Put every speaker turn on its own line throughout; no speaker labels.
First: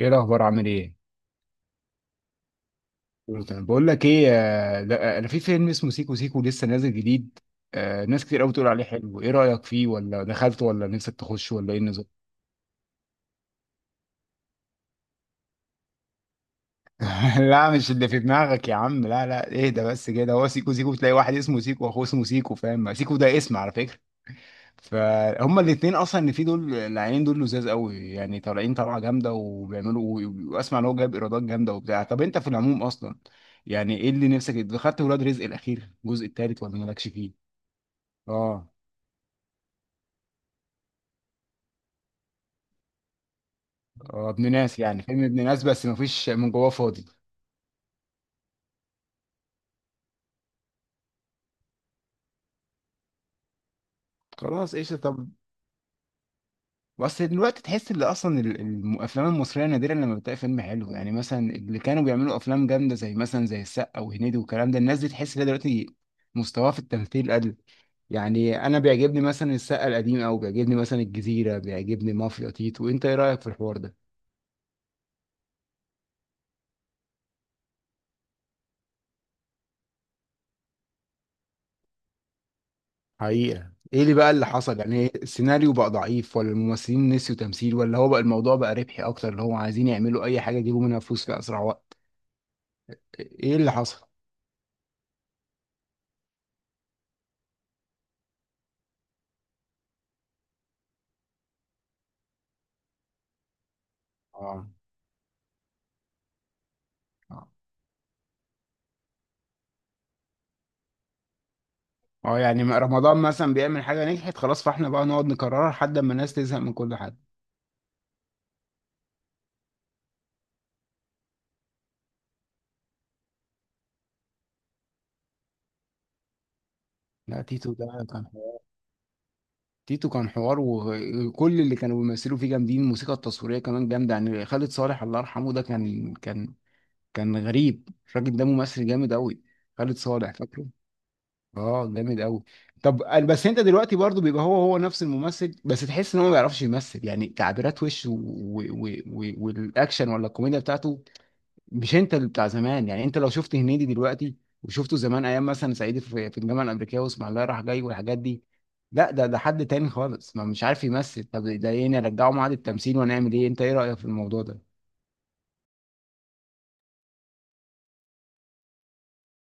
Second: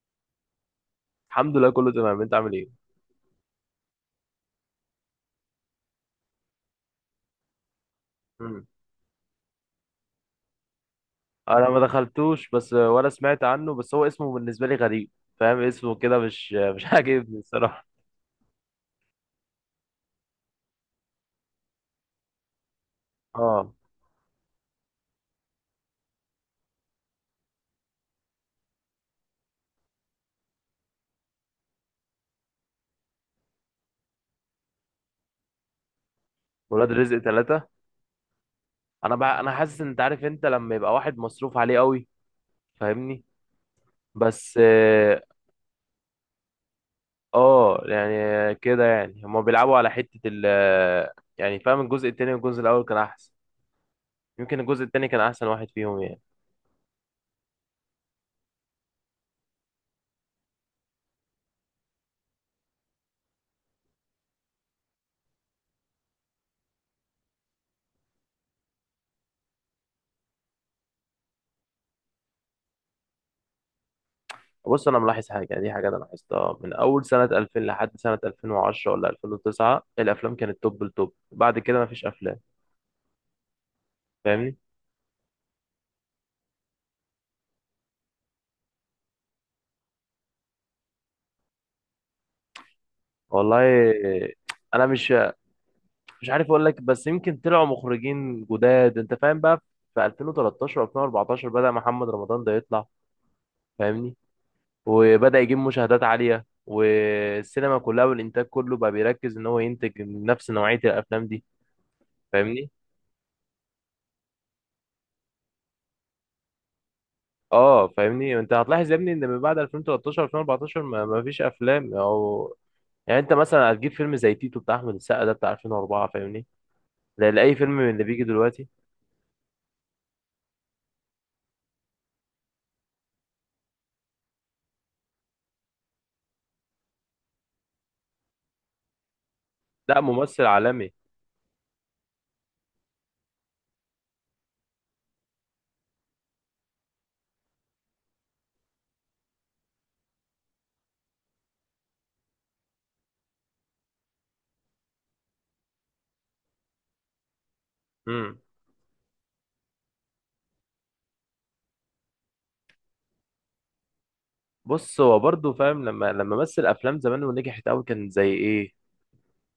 ايه الاخبار عامل ايه؟
الحمد لله، كله تمام. انت عامل ايه؟
كله تمام. بقول لك ايه، ده انا في فيلم اسمه سيكو سيكو لسه نازل جديد. ناس كتير قوي
مم.
بتقول عليه حلو، ايه رايك فيه؟ ولا دخلته؟ ولا نفسك تخش؟
انا
ولا ايه
ما
النظام؟
دخلتوش، بس ولا سمعت عنه. بس هو اسمه بالنسبه لي غريب. فاهم اسمه كده مش مش عاجبني
لا
الصراحه.
مش اللي في دماغك يا عم، لا ايه ده؟ بس كده هو سيكو سيكو، تلاقي واحد اسمه سيكو واخوه اسمه سيكو، فاهم؟ سيكو ده اسم
اه.
على فكره. فهم الاثنين اصلا اللي فيه دول، العينين دول لزاز قوي، يعني طالعين طلعه جامده وبيعملوا. واسمع ان هو جايب ايرادات جامده وبتاع. طب انت في العموم اصلا، يعني ايه اللي نفسك؟ دخلت ولاد رزق الاخير الجزء الثالث ولا
ولاد
مالكش
رزق
فيه؟
ثلاثة.
اه.
انا بقى انا حاسس ان انت عارف، انت لما يبقى واحد مصروف عليه قوي. فاهمني.
اه ابن
بس
ناس، يعني
اه.
فيلم ابن ناس بس مفيش من جواه، فاضي.
اه، يعني كده، يعني هما بيلعبوا على حته ال. يعني فاهم، الجزء التاني والجزء الاول كان احسن. يمكن
خلاص
الجزء
قشطة.
التاني كان
طب
احسن واحد فيهم يعني.
بس دلوقتي تحس ان اصلا الافلام المصريه نادرا لما بتلاقي فيلم حلو. يعني مثلا اللي كانوا بيعملوا افلام جامده، زي مثلا زي السقا وهنيدي والكلام ده، الناس دي تحس ان هي دلوقتي مستواها في التمثيل قل. يعني انا بيعجبني مثلا السقا القديم، او بيعجبني مثلا الجزيره، بيعجبني مافيا تيتو. انت ايه رايك في الحوار ده؟
بص، انا ملاحظ حاجه، يعني دي حاجه انا لاحظتها من اول سنه 2000 لحد سنه 2010 ولا 2009 الافلام كانت توب التوب. بعد كده مفيش افلام.
حقيقة ايه اللي بقى اللي
فاهمني.
حصل؟ يعني السيناريو بقى ضعيف؟ ولا الممثلين نسيوا تمثيل؟ ولا هو بقى الموضوع بقى ربحي اكتر، اللي هو عايزين يعملوا اي حاجة يجيبوا منها فلوس في اسرع وقت؟ ايه اللي
والله
حصل؟
انا مش عارف اقول لك. بس يمكن طلعوا مخرجين جداد، انت فاهم بقى. في 2013 و2014 بدأ محمد رمضان ده يطلع. فاهمني.
اه.
وبدأ يجيب مشاهدات عاليه،
اه.
والسينما كلها والانتاج كله بقى بيركز ان هو ينتج نفس نوعيه الافلام دي.
اه يعني
فاهمني.
ما- رمضان مثلا بيعمل حاجة نجحت، خلاص فاحنا بقى نقعد نكررها لحد ما الناس تزهق من كل حاجة.
اه فاهمني، انت هتلاحظ يا ابني ان من بعد 2013 2014 ما فيش افلام. او يعني انت مثلا هتجيب فيلم زي تيتو بتاع احمد السقا، ده بتاع 2004، فاهمني. ده
لا
لاي فيلم
تيتو
من اللي
ده
بيجي
كان حوار.
دلوقتي.
تيتو كان حوار، وكل اللي كانوا بيمثلوا فيه جامدين، الموسيقى التصويرية كمان جامدة. يعني خالد صالح الله يرحمه ده كان كان غريب، الراجل ده ممثل جامد قوي. خالد
لا
صالح،
ممثل
فاكره؟
عالمي.
اه جامد قوي. طب أنا- بس انت دلوقتي برضو بيبقى هو نفس الممثل بس تحس ان هو ما بيعرفش يمثل، يعني تعبيرات وشه والاكشن ولا الكوميديا بتاعته مش انت اللي بتاع زمان. يعني انت لو شفت هنيدي دلوقتي وشفته زمان ايام مثلا صعيدي في الجامعه الامريكيه واسمع الله رايح جاي والحاجات
امم.
دي، لا ده حد تاني خالص، ما مش عارف يمثل. طب ده ايه نرجعه معاد التمثيل؟ ونعمل ايه؟ انت ايه رايك في الموضوع ده؟
بص هو برضه فاهم، لما مثل افلام زمان ونجحت قوي كان زي ايه؟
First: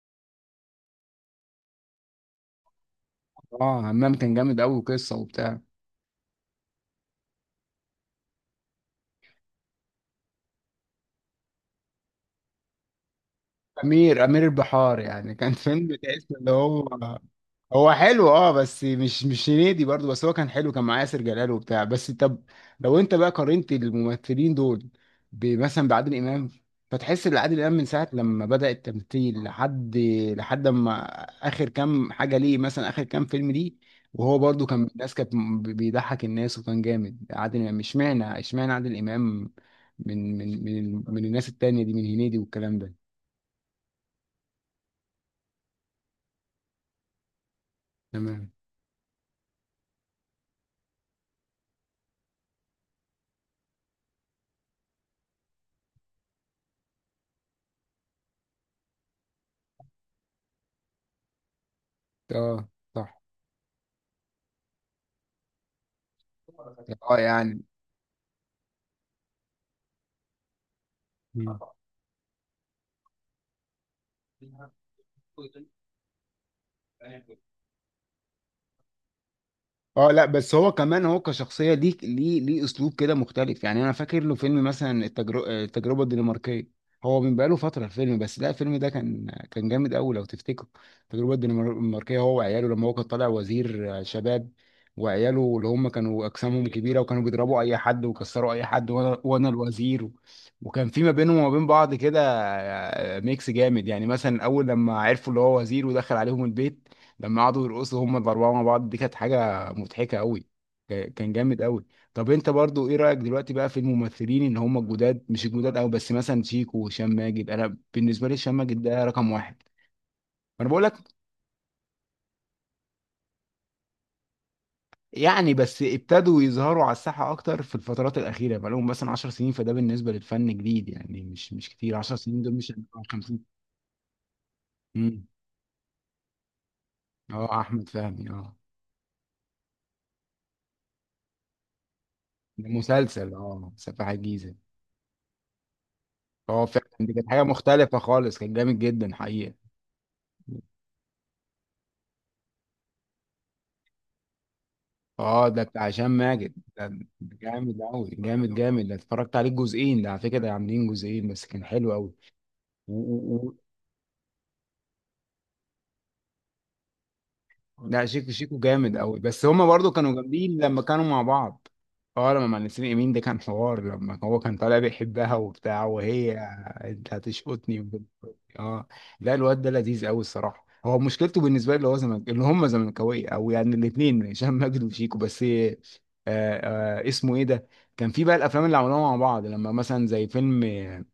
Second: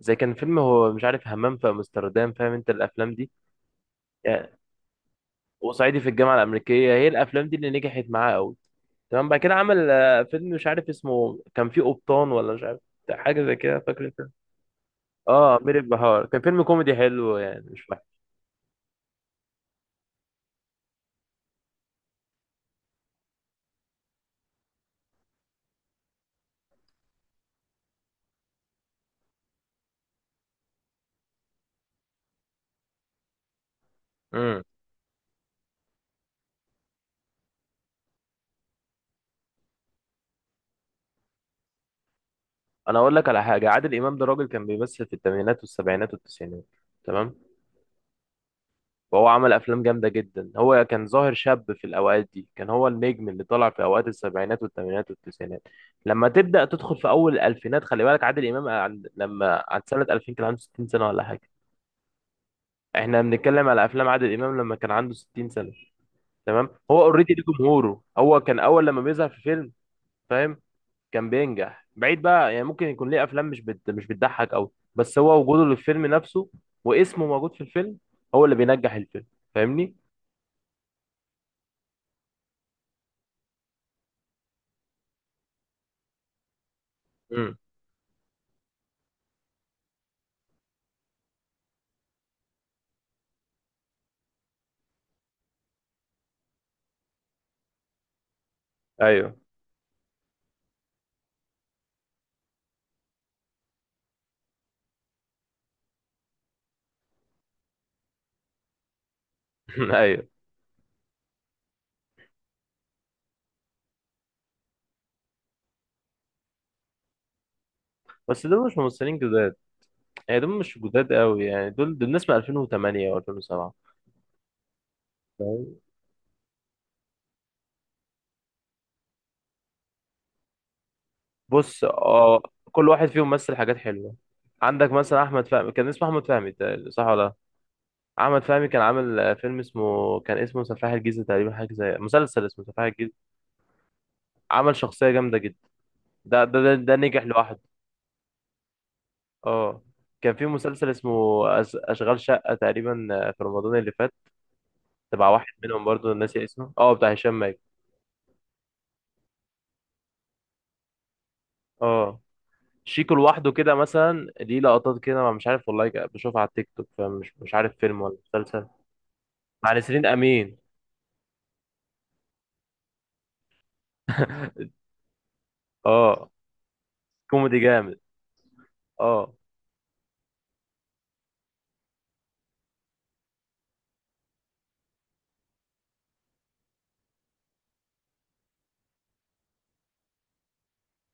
زي كان فيلم هو مش عارف همام في امستردام، فاهم انت الافلام دي.
اه همام كان
يعني
جامد قوي وقصه وبتاع.
وصعيدي في الجامعه الامريكيه، هي الافلام دي اللي نجحت معاه قوي. تمام. بعد كده عمل فيلم مش عارف اسمه، كان فيه قبطان ولا مش عارف، حاجه زي كده، فاكر انت؟
امير البحار، يعني كان
اه امير
فيلم
البحار
تحس
كان
اللي
فيلم
هو.
كوميدي حلو، يعني مش
هو
وحش.
حلو اه، بس مش مش هنيدي برضو، بس هو كان حلو، كان معاه ياسر جلال وبتاع. بس طب لو انت بقى قارنت الممثلين دول ب- مثلا بعادل امام، فتحس ان عادل امام من ساعه لما بدأ التمثيل لحد لحد ما اخر كام حاجه ليه، مثلا اخر كام فيلم ليه، وهو
امم.
برضو كان الناس كانت م- بيضحك الناس وكان جامد. عادل امام، اشمعنى اشمعنى عادل امام من الناس التانية دي، من هنيدي والكلام ده؟
انا اقول لك على حاجه. عادل امام ده راجل كان بيمثل في الثمانينات والسبعينات والتسعينات. تمام.
تمام.
وهو عمل افلام جامده جدا. هو كان ظاهر شاب في الاوقات دي، كان هو النجم اللي طلع في اوقات السبعينات والثمانينات والتسعينات. لما تبدا تدخل في اول الالفينات، خلي بالك عادل امام لما عند سنه 2000 كان عنده 60 سنه ولا حاجه.
اه صح.
احنا بنتكلم على افلام عادل امام لما كان عنده 60 سنه. تمام. هو
اه
اوريدي ليه
يعني.
جمهوره، هو كان اول لما بيظهر في فيلم، فاهم، كان
مم.
بينجح بعيد بقى. يعني ممكن يكون ليه افلام مش بتضحك قوي، بس هو وجوده للفيلم نفسه واسمه موجود في الفيلم هو اللي بينجح الفيلم. فاهمني.
اه لا بس هو كمان هو كشخصيه ليه ليه اسلوب كده مختلف. يعني انا فاكر له فيلم مثلا التجربه التجربه الدنماركيه، هو من
امم.
بقاله فتره الفيلم بس لا الفيلم ده كان جامد قوي لو تفتكر. التجربه الدنماركيه، هو وعياله لما هو كان طالع وزير شباب، وعياله اللي هم كانوا اجسامهم كبيره وكانوا بيضربوا اي حد ويكسروا اي حد، وانا
ايوه.
وانا الوزير. وكان في ما بينهم وما بين بعض كده ميكس جامد، يعني مثلا اول لما عرفوا اللي هو وزير ودخل عليهم البيت، لما قعدوا يرقصوا هم الاربعه مع بعض دي كانت حاجه مضحكه
ايوه.
قوي، كان جامد قوي. طب انت برضو ايه رايك دلوقتي بقى في الممثلين ان هم الجداد، مش الجداد قوي بس مثلا شيكو وهشام ماجد، انا بالنسبه لي
بس
هشام
دول مش
ماجد ده
ممثلين
رقم
جداد،
واحد.
يعني دول
انا
مش
بقول لك
جداد قوي. يعني دول ناس من 2008 و2007.
يعني
فاهم؟
بس ابتدوا يظهروا على الساحه اكتر في الفترات الاخيره، بقى لهم مثلا 10 سنين، فده بالنسبه للفن جديد يعني، مش مش
بص
كتير 10
اه،
سنين دول، مش
كل واحد فيهم
50.
مثل حاجات حلوه. عندك مثلا
امم
احمد فهمي، كان اسمه احمد فهمي تقريباً، صح ولا لا؟
اه احمد فهمي
احمد
اه.
فهمي كان عامل فيلم اسمه، كان اسمه سفاح الجيزه تقريبا، حاجه زي مسلسل اسمه
ده
سفاح الجيزه.
مسلسل اه سفاح الجيزه.
عمل شخصيه جامده. ده ده
اه
ده,
فعلا
ده
دي
نجح
كانت حاجه
لوحده.
مختلفه خالص، كان جامد جدا حقيقه.
اه. كان في مسلسل اسمه أشغال شقة تقريبا في رمضان اللي فات، تبع
اه
واحد
ده
منهم
بتاع هشام
برضو ناسي
ماجد
اسمه،
ده،
اه بتاع
ده
هشام ماجد.
جامد قوي، جامد، ده اتفرجت عليه جزئين، ده على فكره ده عاملين جزئين بس كان حلو قوي.
اه شيكو لوحده كده مثلا ليه لقطات كده، ما مش عارف والله، بشوفها على التيك توك، فمش مش عارف فيلم
لا
ولا
شيكو، شيكو
مسلسل.
جامد قوي، بس هما
مع
برضو
نسرين
كانوا
أمين.
جامدين لما كانوا مع بعض. اه لما مع نسرين امين ده كان حوار، لما هو كان طالع بيحبها وبتاع
اه
وهي. انت
كوميدي
هتشقطني
جامد.
وب- اه.
اه.
لا الواد ده لذيذ قوي الصراحه، هو مشكلته بالنسبه لي اللي هو زمن اللي هم زملكاويه، او يعني الاثنين هشام ماجد وشيكو بس آه اسمه ايه ده، كان في بقى الافلام اللي عملوها مع بعض لما مثلا زي فيلم آه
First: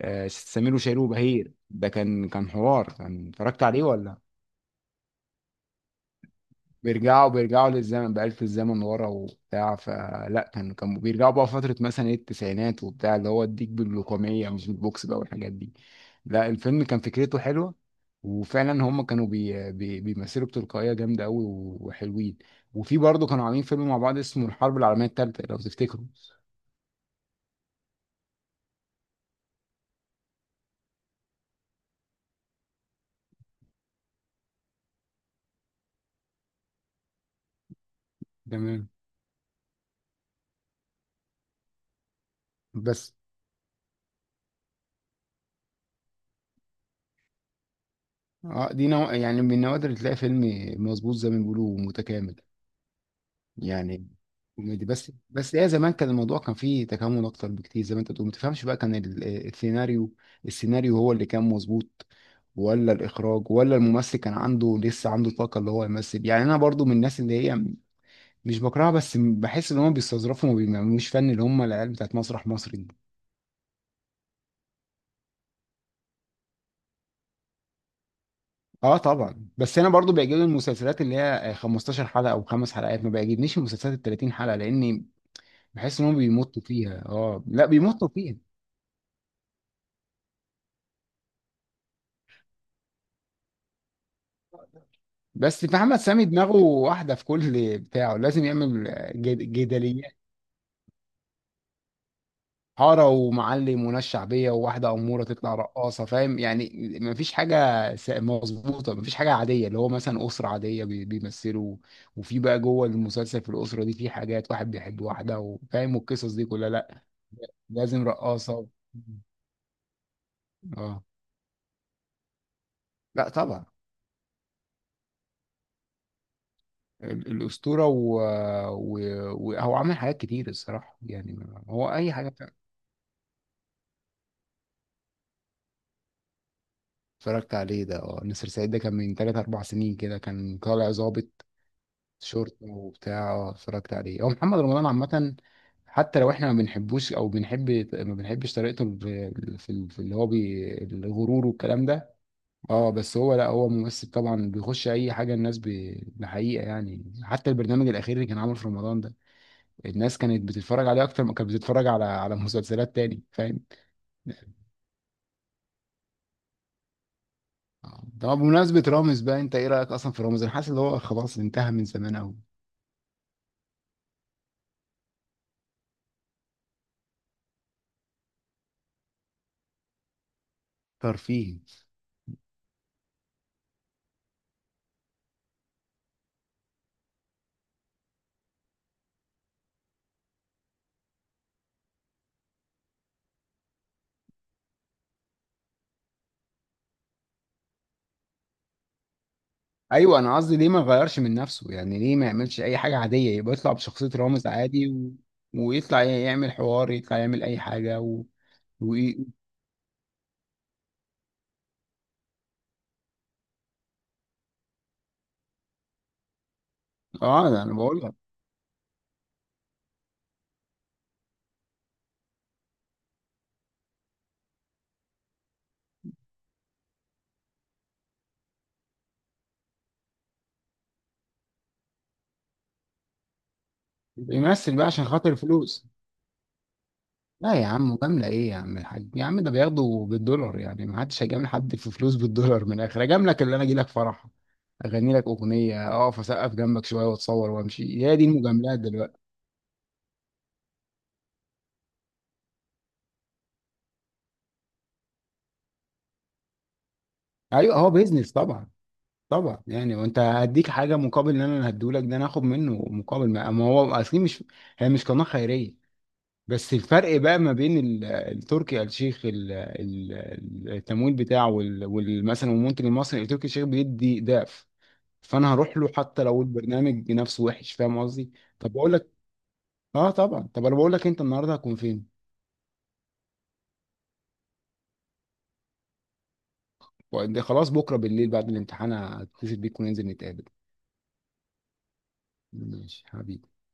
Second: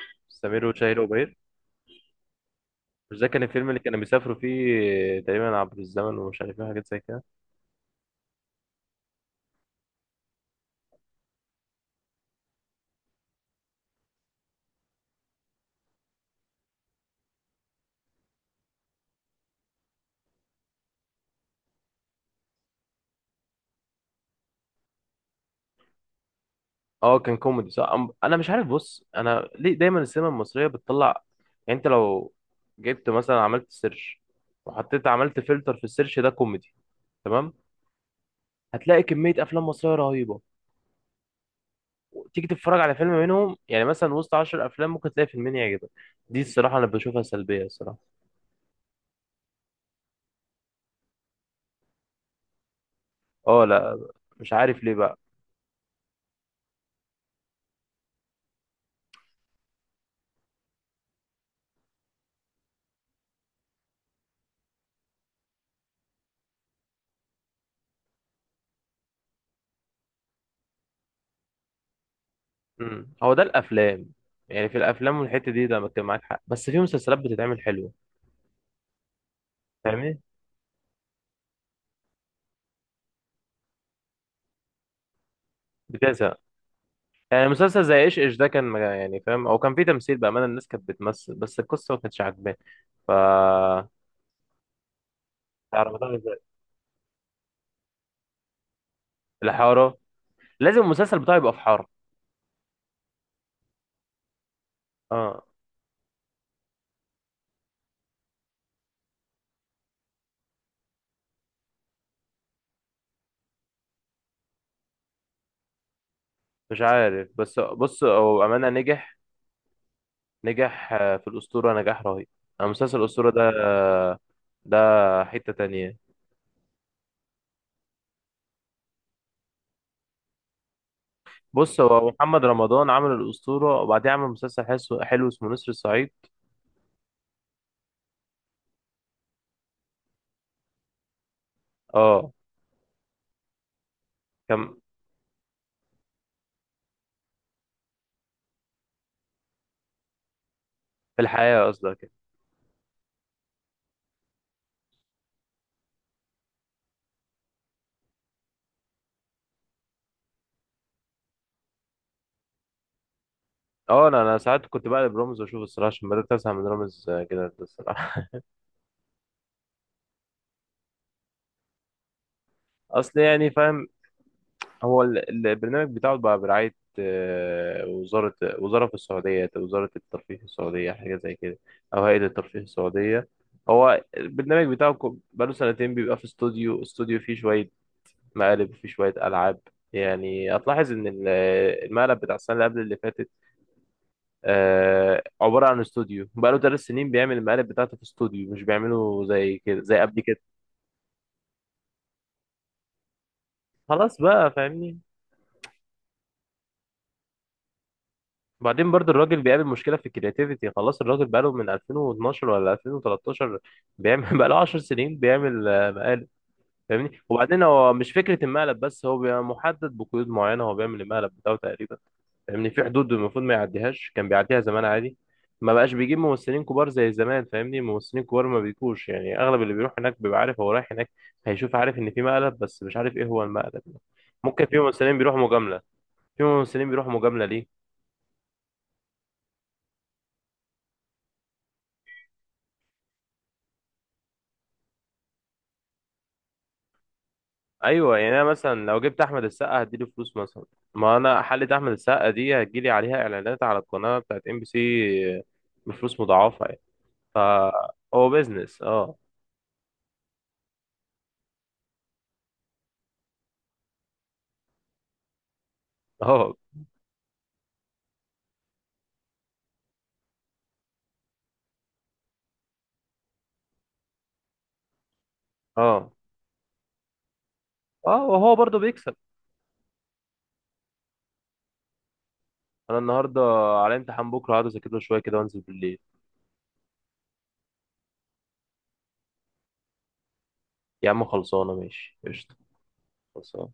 آه،
سمير
سمير وشهير
وشهير وبهير.
وبهير ده كان حوار،
مش ده
كان
كان
اتفرجت
الفيلم اللي
عليه
كانوا
ولا؟
بيسافروا فيه تقريبا عبر الزمن ومش عارف ايه حاجات زي كده؟
بيرجعوا للزمن بآلة الزمن ورا وبتاع، فلا كان كانوا بيرجعوا بقى فترة مثلا ايه التسعينات وبتاع، اللي هو اديك باللقمية مش بالبوكس بقى والحاجات دي. لا الفيلم كان فكرته حلوة، وفعلا هم كانوا بي بي بيمثلوا بتلقائية جامدة قوي وحلوين. وفي برضه كانوا عاملين فيلم مع بعض اسمه الحرب العالمية التالتة لو تفتكروا.
اه كان كوميدي صح. انا مش عارف، بص انا ليه دايما السينما المصريه بتطلع؟ يعني انت لو جبت مثلا، عملت سيرش وحطيت، عملت فلتر في السيرش ده كوميدي، تمام،
تمام.
هتلاقي كميه افلام مصريه رهيبه. تيجي تتفرج على فيلم
بس
منهم، يعني مثلا وسط 10 افلام ممكن تلاقي فيلمين يعجبك. دي الصراحه انا بشوفها سلبيه الصراحه.
اه دي نوع يعني من النوادر اللي تلاقي فيلم مظبوط، زي ما بيقولوا متكامل
اه لا،
يعني،
مش عارف
كوميدي
ليه
بس.
بقى.
بس هي زمان كان الموضوع كان فيه تكامل اكتر بكتير زي ما انت بتقول، ما تفهمش بقى كان السيناريو، السيناريو هو اللي كان مظبوط، ولا الاخراج، ولا الممثل كان عنده لسه عنده طاقه اللي هو يمثل. يعني انا برضو من الناس اللي هي مش بكرهها بس بحس ان هم بيستظرفوا وما بيعملوش فن، اللي هم العيال بتاعت مسرح مصر دي.
امم. هو ده الافلام، يعني في الافلام والحته دي ده كان معاك حق، بس في مسلسلات بتتعمل حلوه.
اه طبعا، بس انا برضو
فاهمني.
بيعجبني المسلسلات اللي هي 15 حلقه او خمس حلقات، ما بيعجبنيش المسلسلات ال 30 حلقه، لاني بحس ان هم
بتزهق.
بيمطوا فيها. اه
يعني
لا
مسلسل زي
بيمطوا.
ايش ايش ده كان يعني فاهم، او كان فيه تمثيل بامانه، الناس كانت بتمثل، بس القصه ما كانتش عاجباني. ف بتاع
بس محمد
رمضان اللي
سامي
فات.
دماغه واحدة في كل بتاعه، لازم يعمل جد-
الحاره،
جدليات،
لازم المسلسل بتاعي يبقى في حاره.
حارة ومعلم وناس شعبية وواحدة أمورة
اه
تطلع رقاصة، فاهم؟ يعني مفيش حاجة س- مظبوطة، مفيش حاجة عادية اللي هو مثلا أسرة عادية بي- بيمثلوا، وفي بقى جوه المسلسل في الأسرة دي في حاجات واحد بيحب واحدة وفاهم والقصص دي كلها،
مش
لأ
عارف، بس بص
لازم
هو
رقاصة.
بامانه نجح نجح
اه
آه، في الاسطوره نجاح رهيب. مسلسل الاسطوره
لا
ده،
طبعا.
ده حته تانية.
ال- الأسطورة، وهو و... وهو عمل حاجات كتير الصراحة يعني.
بص،
هو
هو
أي حاجة.
محمد رمضان عمل الاسطوره، وبعدين عمل مسلسل حلو حلو اسمه نسر الصعيد.
اتفرجت عليه ده، اه نسر سعيد ده كان من تلات أربع سنين كده، كان طالع ضابط
اه
شرطة وبتاع، اه اتفرجت عليه. هو محمد
كان.
رمضان عامة، حتى لو احنا ما بنحبوش او بنحب ما بنحبش طريقته في في اللي هو بي
في
الغرور
الحياه
والكلام
قصدك.
ده. اه بس هو لا هو ممثل طبعا بيخش اي حاجه الناس ب- بحقيقه، يعني حتى البرنامج الاخير اللي كان عامله في رمضان ده، الناس كانت بتتفرج عليه اكتر ما كانت بتتفرج على على مسلسلات تاني، فاهم؟
اه انا ساعات كنت بقلب رامز واشوف الصراحه، عشان بدات ازهق من رامز كده الصراحه.
طب بمناسبة رامز بقى، انت ايه رأيك اصلا في رامز؟ انا حاسس ان هو خلاص انتهى من زمان قوي.
اصل يعني فاهم، هو البرنامج بتاعه بقى برعاية وزارة في السعودية، وزارة الترفيه في السعودية حاجة زي
ترفيه.
كده، أو هيئة الترفيه السعودية. هو البرنامج بتاعه بقاله سنتين بيبقى في استوديو فيه شوية مقالب وفيه شوية ألعاب. يعني هتلاحظ إن المقلب بتاع السنة اللي قبل اللي فاتت عبارة عن استوديو. بقاله 3 سنين بيعمل المقالب بتاعته في استوديو، مش بيعمله زي كده زي
ايوه
قبل
انا
كده.
قصدي ليه ما يغيرش من نفسه؟ يعني ليه ما يعملش اي حاجة عادية، يبقى يطلع بشخصية
خلاص
رامز
بقى،
عادي
فاهمني؟
ويطلع يعمل حوار، يطلع يعمل اي حاجة
بعدين
و...
برضو الراجل بيقابل مشكلة في الكرياتيفيتي، خلاص الراجل بقاله من 2012 ولا 2013 بيعمل بقاله 10 سنين بيعمل مقالب. فاهمني.
اه ده
وبعدين
انا
هو
بقول
مش
لك.
فكرة المقلب بس، هو بيبقى محدد بقيود معينة، هو بيعمل المقلب بتاعه تقريبا، فاهمني، في حدود المفروض ما يعديهاش. كان بيعديها زمان عادي. ما بقاش بيجيب ممثلين كبار زي زمان، فاهمني، ممثلين كبار ما بيجوش. يعني اغلب اللي بيروح هناك بيبقى عارف هو رايح هناك هيشوف، عارف ان في مقلب بس مش عارف ايه هو المقلب. ممكن
يمثل
في
بقى عشان
ممثلين
خاطر
بيروحوا مجاملة.
الفلوس.
في ممثلين بيروحوا مجاملة
لا يا
ليه؟
عم، مجاملة ايه يا عم الحاج يا عم، ده بياخده بالدولار، يعني ما حدش هيجامل حد في فلوس بالدولار. من الاخر اجاملك اللي انا اجي لك فرح اغني لك اغنية، اقف اسقف جنبك شوية واتصور وامشي، هي
ايوه
دي
يعني انا
المجاملات
مثلا لو
دلوقتي.
جبت احمد السقا هديله فلوس مثلا، ما انا حلقه احمد السقا دي هتجيلي عليها اعلانات على القناه بتاعت MBC بفلوس مضاعفه يعني.
ايوه هو
فهو
بيزنس طبعا.
بيزنس اه.
طبعا، يعني وانت هديك حاجه مقابل ان انا هديهولك، ده انا هاخد منه مقابل، ما هو اصلي مش، هي مش قناه خيريه.
اه،
بس الفرق بقى ما بين التركي آل الشيخ التمويل بتاعه مثلا المنتج المصري، التركي آل الشيخ بيدي ضعف، فانا هروح له
اه،
حتى لو البرنامج نفسه وحش، فاهم
اه
قصدي؟
وهو
طب
برضه
بقول لك،
بيكسب.
اه طبعا. طب انا بقول لك، انت النهارده هتكون فين؟
انا النهارده على امتحان، بكره هقعد اذاكر له شويه كده وانزل بالليل.
وقد- خلاص بكره بالليل بعد الامتحان هتصل بيك وننزل نتقابل.
يا عم خلصانه، ماشي قشطه.
ماشي حبيبي.
خلصانه.